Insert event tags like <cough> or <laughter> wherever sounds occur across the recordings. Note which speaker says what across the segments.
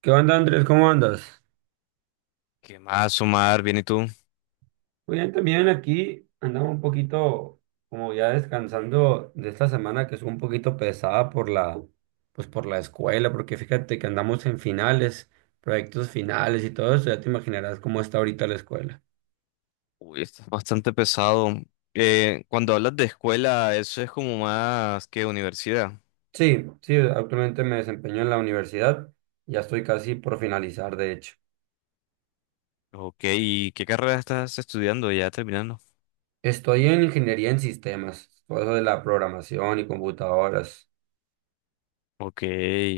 Speaker 1: ¿Qué onda, Andrés? ¿Cómo andas?
Speaker 2: ¿Qué más, Omar? Bien, ¿y tú?
Speaker 1: Muy bien, también aquí andaba un poquito como ya descansando de esta semana que es un poquito pesada pues por la escuela, porque fíjate que andamos en finales, proyectos finales y todo eso, ya te imaginarás cómo está ahorita la escuela.
Speaker 2: Uy, estás bastante pesado. Cuando hablas de escuela, eso es como más que universidad.
Speaker 1: Sí, sí, actualmente me desempeño en la universidad, ya estoy casi por finalizar, de hecho.
Speaker 2: Ok, ¿y qué carrera estás estudiando? Ya terminando.
Speaker 1: Estoy en ingeniería en sistemas, todo eso de la programación y computadoras.
Speaker 2: Ok,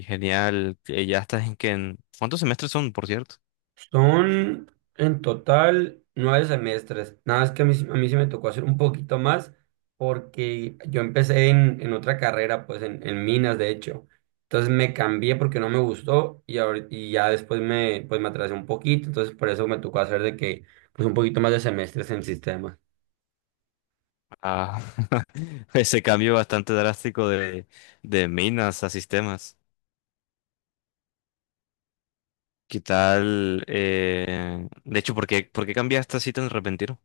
Speaker 2: genial. ¿Ya estás en qué? ¿Cuántos semestres son, por cierto?
Speaker 1: Son en total nueve semestres. Nada más que a mí, a mí sí me tocó hacer un poquito más porque yo empecé en otra carrera, pues en minas, de hecho. Entonces me cambié porque no me gustó y ya después pues me atrasé un poquito. Entonces por eso me tocó hacer de que, pues un poquito más de semestres en sistemas.
Speaker 2: Ah, <laughs> ese cambio bastante drástico de minas a sistemas. ¿Qué tal? De hecho, ¿por qué cambiaste así tan repentino?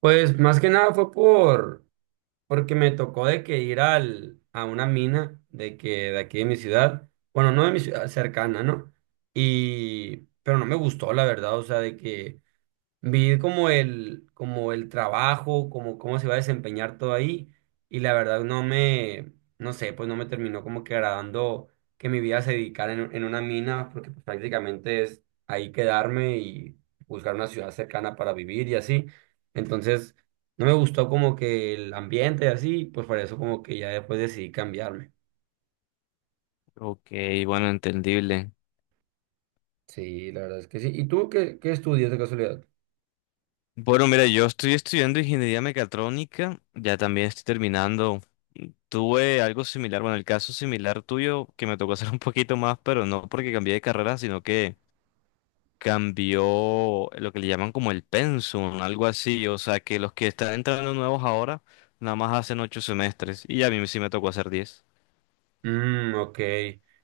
Speaker 1: Pues más que nada fue por... Porque me tocó de que ir a una mina de que de aquí de mi ciudad, bueno, no de mi ciudad cercana, ¿no? Y, pero no me gustó, la verdad, o sea, de que vi como el trabajo, como cómo se iba a desempeñar todo ahí, y la verdad no sé, pues no me terminó como que agradando que mi vida se dedicara en una mina, porque pues prácticamente es ahí quedarme y buscar una ciudad cercana para vivir y así. Entonces, no me gustó como que el ambiente y así, pues por eso como que ya después decidí cambiarme.
Speaker 2: Ok, bueno, entendible.
Speaker 1: Sí, la verdad es que sí. ¿Y tú qué, qué estudias de casualidad?
Speaker 2: Bueno, mira, yo estoy estudiando ingeniería mecatrónica, ya también estoy terminando. Tuve algo similar, bueno, el caso similar tuyo, que me tocó <laughs> hacer un poquito más, pero no porque cambié de carrera, sino que cambió lo que le llaman como el pensum, algo así. O sea, que los que están entrando nuevos ahora, nada más hacen 8 semestres, y a mí sí me tocó hacer 10.
Speaker 1: Mm, ok.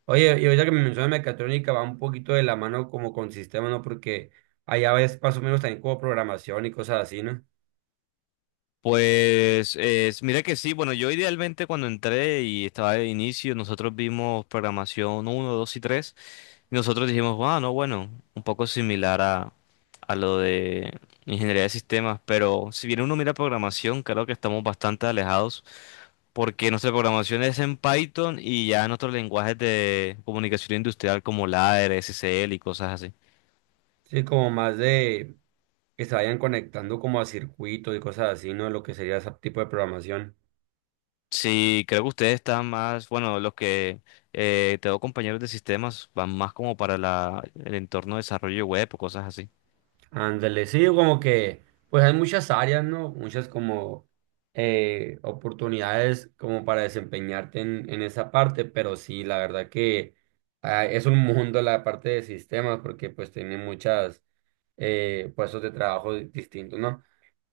Speaker 1: Oye, y ahorita que me mencionas mecatrónica va un poquito de la mano como con sistemas, ¿no? Porque allá ves más o menos también como programación y cosas así, ¿no?
Speaker 2: Pues mira que sí, bueno, yo idealmente cuando entré y estaba de inicio, nosotros vimos programación uno, 2 y 3. Y nosotros dijimos, ah, no, bueno, un poco similar a, lo de ingeniería de sistemas, pero si bien uno mira programación, creo que estamos bastante alejados porque nuestra programación es en Python y ya en otros lenguajes de comunicación industrial como LADER, SSL y cosas así.
Speaker 1: Sí, como más de que se vayan conectando como a circuitos y cosas así, ¿no? Lo que sería ese tipo de programación.
Speaker 2: Sí, creo que ustedes están más, bueno, los que tengo compañeros de sistemas van más como para la, el entorno de desarrollo web o cosas así.
Speaker 1: Ándale, sí, como que pues hay muchas áreas, ¿no? Muchas como oportunidades como para desempeñarte en esa parte, pero sí, la verdad que es un mundo la parte de sistemas porque pues tiene muchas puestos de trabajo distintos, ¿no?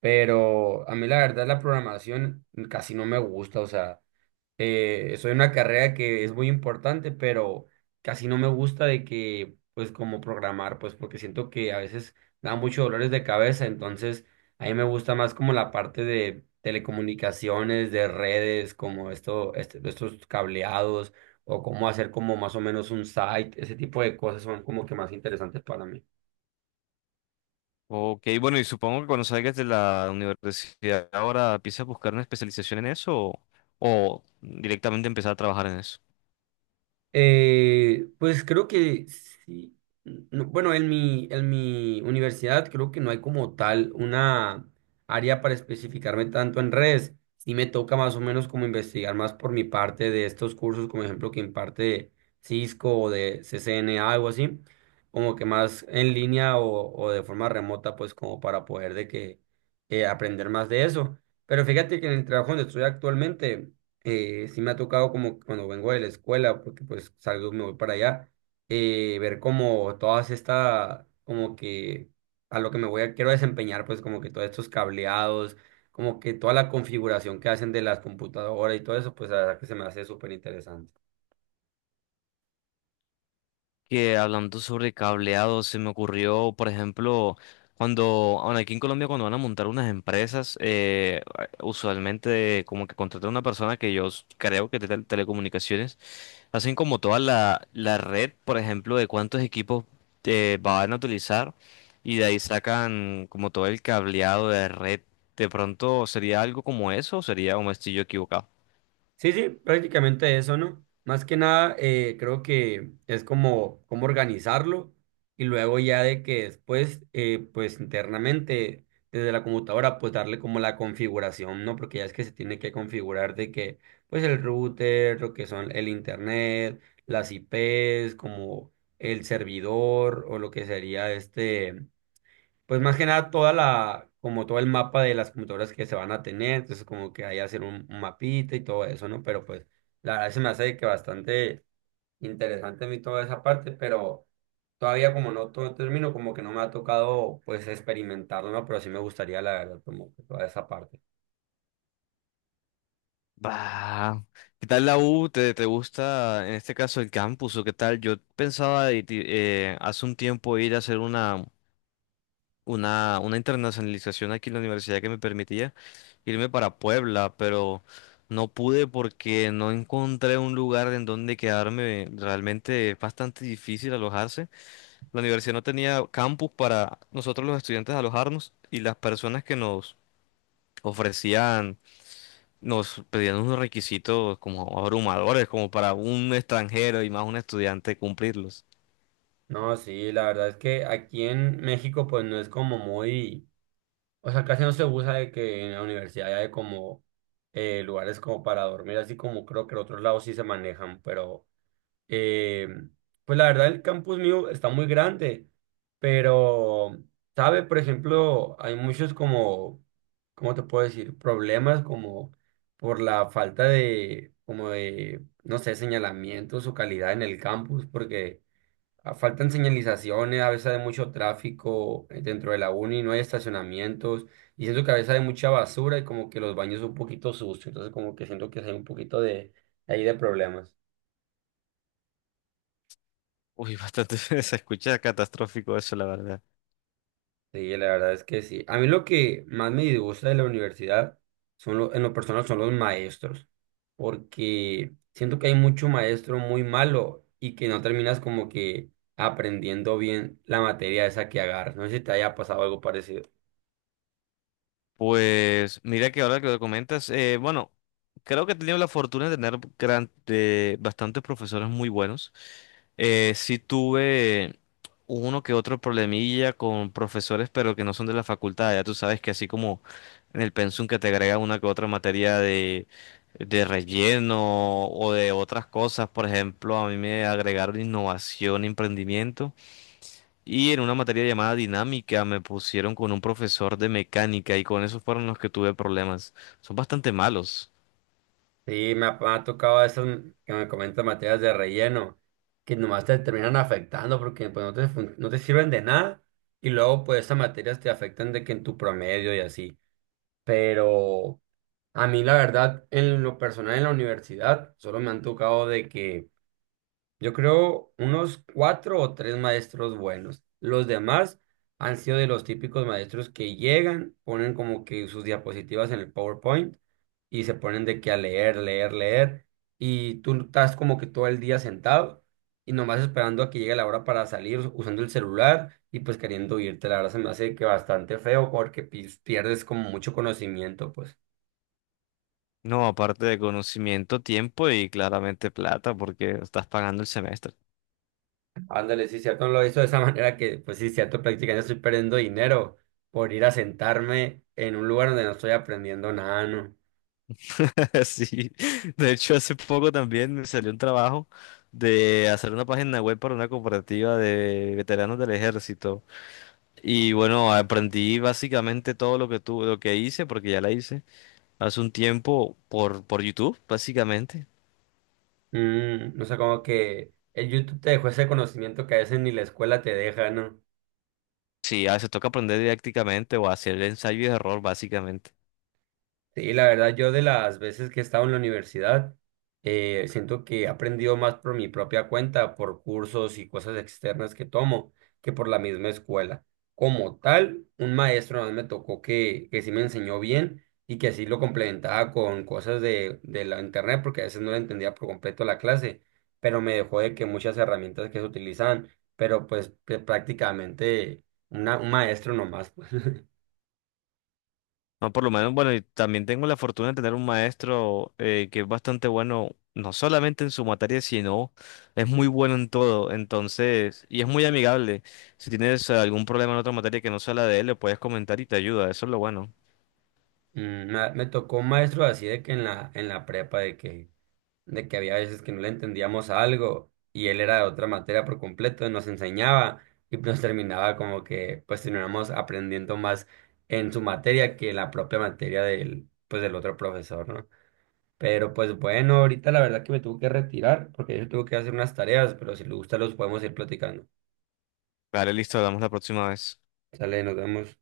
Speaker 1: Pero a mí la verdad la programación casi no me gusta, o sea, soy una carrera que es muy importante, pero casi no me gusta de que, pues, como programar, pues, porque siento que a veces da muchos dolores de cabeza, entonces a mí me gusta más como la parte de telecomunicaciones, de redes, como esto, estos cableados, o cómo hacer como más o menos un site, ese tipo de cosas son como que más interesantes para mí.
Speaker 2: Ok, bueno, y supongo que cuando salgas de la universidad ahora empiezas a buscar una especialización en eso o directamente empezar a trabajar en eso.
Speaker 1: Pues creo que sí. No, bueno, en mi universidad creo que no hay como tal una área para especificarme tanto en redes. Sí me toca más o menos como investigar más por mi parte de estos cursos, como ejemplo que imparte Cisco o de CCNA, algo así, como que más en línea o de forma remota, pues como para poder de que aprender más de eso. Pero fíjate que en el trabajo donde estoy actualmente sí me ha tocado como que cuando vengo de la escuela, porque pues salgo y me voy para allá, ver como todas estas, como que a lo que me voy a, quiero desempeñar, pues como que todos estos cableados, como que toda la configuración que hacen de las computadoras y todo eso, pues la verdad que se me hace súper interesante.
Speaker 2: Que hablando sobre cableado, se me ocurrió, por ejemplo, cuando, bueno, aquí en Colombia cuando van a montar unas empresas, usualmente como que contratan a una persona que yo creo que es de telecomunicaciones. Hacen como toda la red, por ejemplo, de cuántos equipos van a utilizar y de ahí sacan como todo el cableado de red. De pronto sería algo como eso, o sería un estoy yo equivocado.
Speaker 1: Sí, sí, prácticamente eso, ¿no? Más que nada, creo que es como, cómo organizarlo y luego ya de que después, pues internamente, desde la computadora, pues darle como la configuración, ¿no? Porque ya es que se tiene que configurar de que, pues el router, lo que son el internet, las IPs, como el servidor o lo que sería este. Pues más que nada toda la, como todo el mapa de las computadoras que se van a tener, entonces como que ahí hacer un mapita y todo eso, ¿no? Pero pues la verdad se me hace que bastante interesante a mí toda esa parte, pero todavía como no todo termino, como que no me ha tocado pues experimentarlo, ¿no? Pero sí me gustaría la verdad como que toda esa parte.
Speaker 2: Bah, ¿qué tal la U? ¿Te gusta en este caso el campus o qué tal? Yo pensaba de hace un tiempo ir a hacer una internacionalización aquí en la universidad que me permitía irme para Puebla, pero no pude porque no encontré un lugar en donde quedarme. Realmente es bastante difícil alojarse. La universidad no tenía campus para nosotros los estudiantes alojarnos y las personas que nos ofrecían, nos pedían unos requisitos como abrumadores, como para un extranjero y más un estudiante cumplirlos.
Speaker 1: No, sí, la verdad es que aquí en México pues no es como muy, o sea, casi no se usa de que en la universidad hay como lugares como para dormir, así como creo que en otros lados sí se manejan, pero... Eh, pues la verdad el campus mío está muy grande, pero, ¿sabe? Por ejemplo, hay muchos como, ¿cómo te puedo decir? Problemas como por la falta de, como de, no sé, señalamientos o calidad en el campus, porque faltan señalizaciones, a veces hay mucho tráfico dentro de la uni, no hay estacionamientos, y siento que a veces hay mucha basura y como que los baños son un poquito sucios, entonces como que siento que sí hay un poquito de, ahí de problemas.
Speaker 2: Uy, bastante, <laughs> se escucha catastrófico eso, la verdad.
Speaker 1: Sí, la verdad es que sí. A mí lo que más me disgusta de la universidad en lo personal son los maestros, porque siento que hay mucho maestro muy malo y que no terminas como que aprendiendo bien la materia esa que agarras. No sé si te haya pasado algo parecido.
Speaker 2: Pues mira que ahora que lo comentas, bueno, creo que he tenido la fortuna de tener de bastantes profesores muy buenos. Sí tuve uno que otro problemilla con profesores, pero que no son de la facultad. Ya tú sabes que así como en el pensum que te agrega una que otra materia de, relleno o de otras cosas, por ejemplo, a mí me agregaron innovación, emprendimiento. Y en una materia llamada dinámica me pusieron con un profesor de mecánica y con esos fueron los que tuve problemas. Son bastante malos.
Speaker 1: Sí, me ha tocado eso que me comentan materias de relleno, que nomás te terminan afectando porque pues, no te sirven de nada y luego pues esas materias te afectan de que en tu promedio y así. Pero... A mí, la verdad, en lo personal en la universidad, solo me han tocado de que yo creo unos cuatro o tres maestros buenos. Los demás han sido de los típicos maestros que llegan, ponen como que sus diapositivas en el PowerPoint y se ponen de que a leer, leer, leer. Y tú estás como que todo el día sentado y nomás esperando a que llegue la hora para salir usando el celular y pues queriendo irte. La verdad se me hace que bastante feo porque pierdes como mucho conocimiento, pues.
Speaker 2: No, aparte de conocimiento, tiempo y claramente plata, porque estás pagando el semestre.
Speaker 1: Ándale, sí, cierto, no lo hizo de esa <laughs> manera que, pues sí, cierto, prácticamente estoy perdiendo dinero por ir a sentarme en un lugar donde no estoy aprendiendo nada, ¿no?
Speaker 2: <laughs> Sí. De hecho, hace poco también me salió un trabajo de hacer una página web para una cooperativa de veteranos del ejército. Y bueno, aprendí básicamente todo lo que lo que hice, porque ya la hice hace un tiempo por, YouTube, básicamente.
Speaker 1: Mm, no sé, como que el YouTube te dejó ese conocimiento que a veces ni la escuela te deja, ¿no?
Speaker 2: Sí, a veces toca aprender didácticamente o hacer ensayo y error, básicamente.
Speaker 1: Sí, la verdad, yo de las veces que he estado en la universidad, siento que he aprendido más por mi propia cuenta, por cursos y cosas externas que tomo, que por la misma escuela. Como tal, un maestro nada más me tocó que sí me enseñó bien y que así lo complementaba con cosas de la internet, porque a veces no le entendía por completo la clase, pero me dejó de que muchas herramientas que se utilizaban, pero pues que prácticamente un maestro nomás. Pues. <laughs>
Speaker 2: No, por lo menos, bueno, y también tengo la fortuna de tener un maestro que es bastante bueno, no solamente en su materia, sino es muy bueno en todo. Entonces, y es muy amigable. Si tienes algún problema en otra materia que no sea la de él, le puedes comentar y te ayuda. Eso es lo bueno.
Speaker 1: Mm, me tocó un maestro así de que en la prepa de que había veces que no le entendíamos algo y él era de otra materia por completo y nos enseñaba y nos terminaba como que pues terminamos aprendiendo más en su materia que en la propia materia del, pues del otro profesor, ¿no? Pero pues bueno, ahorita la verdad que me tuve que retirar porque yo tuve que hacer unas tareas, pero si le gusta los podemos ir platicando.
Speaker 2: Vale, listo, hablamos la próxima vez.
Speaker 1: Sale, nos vemos.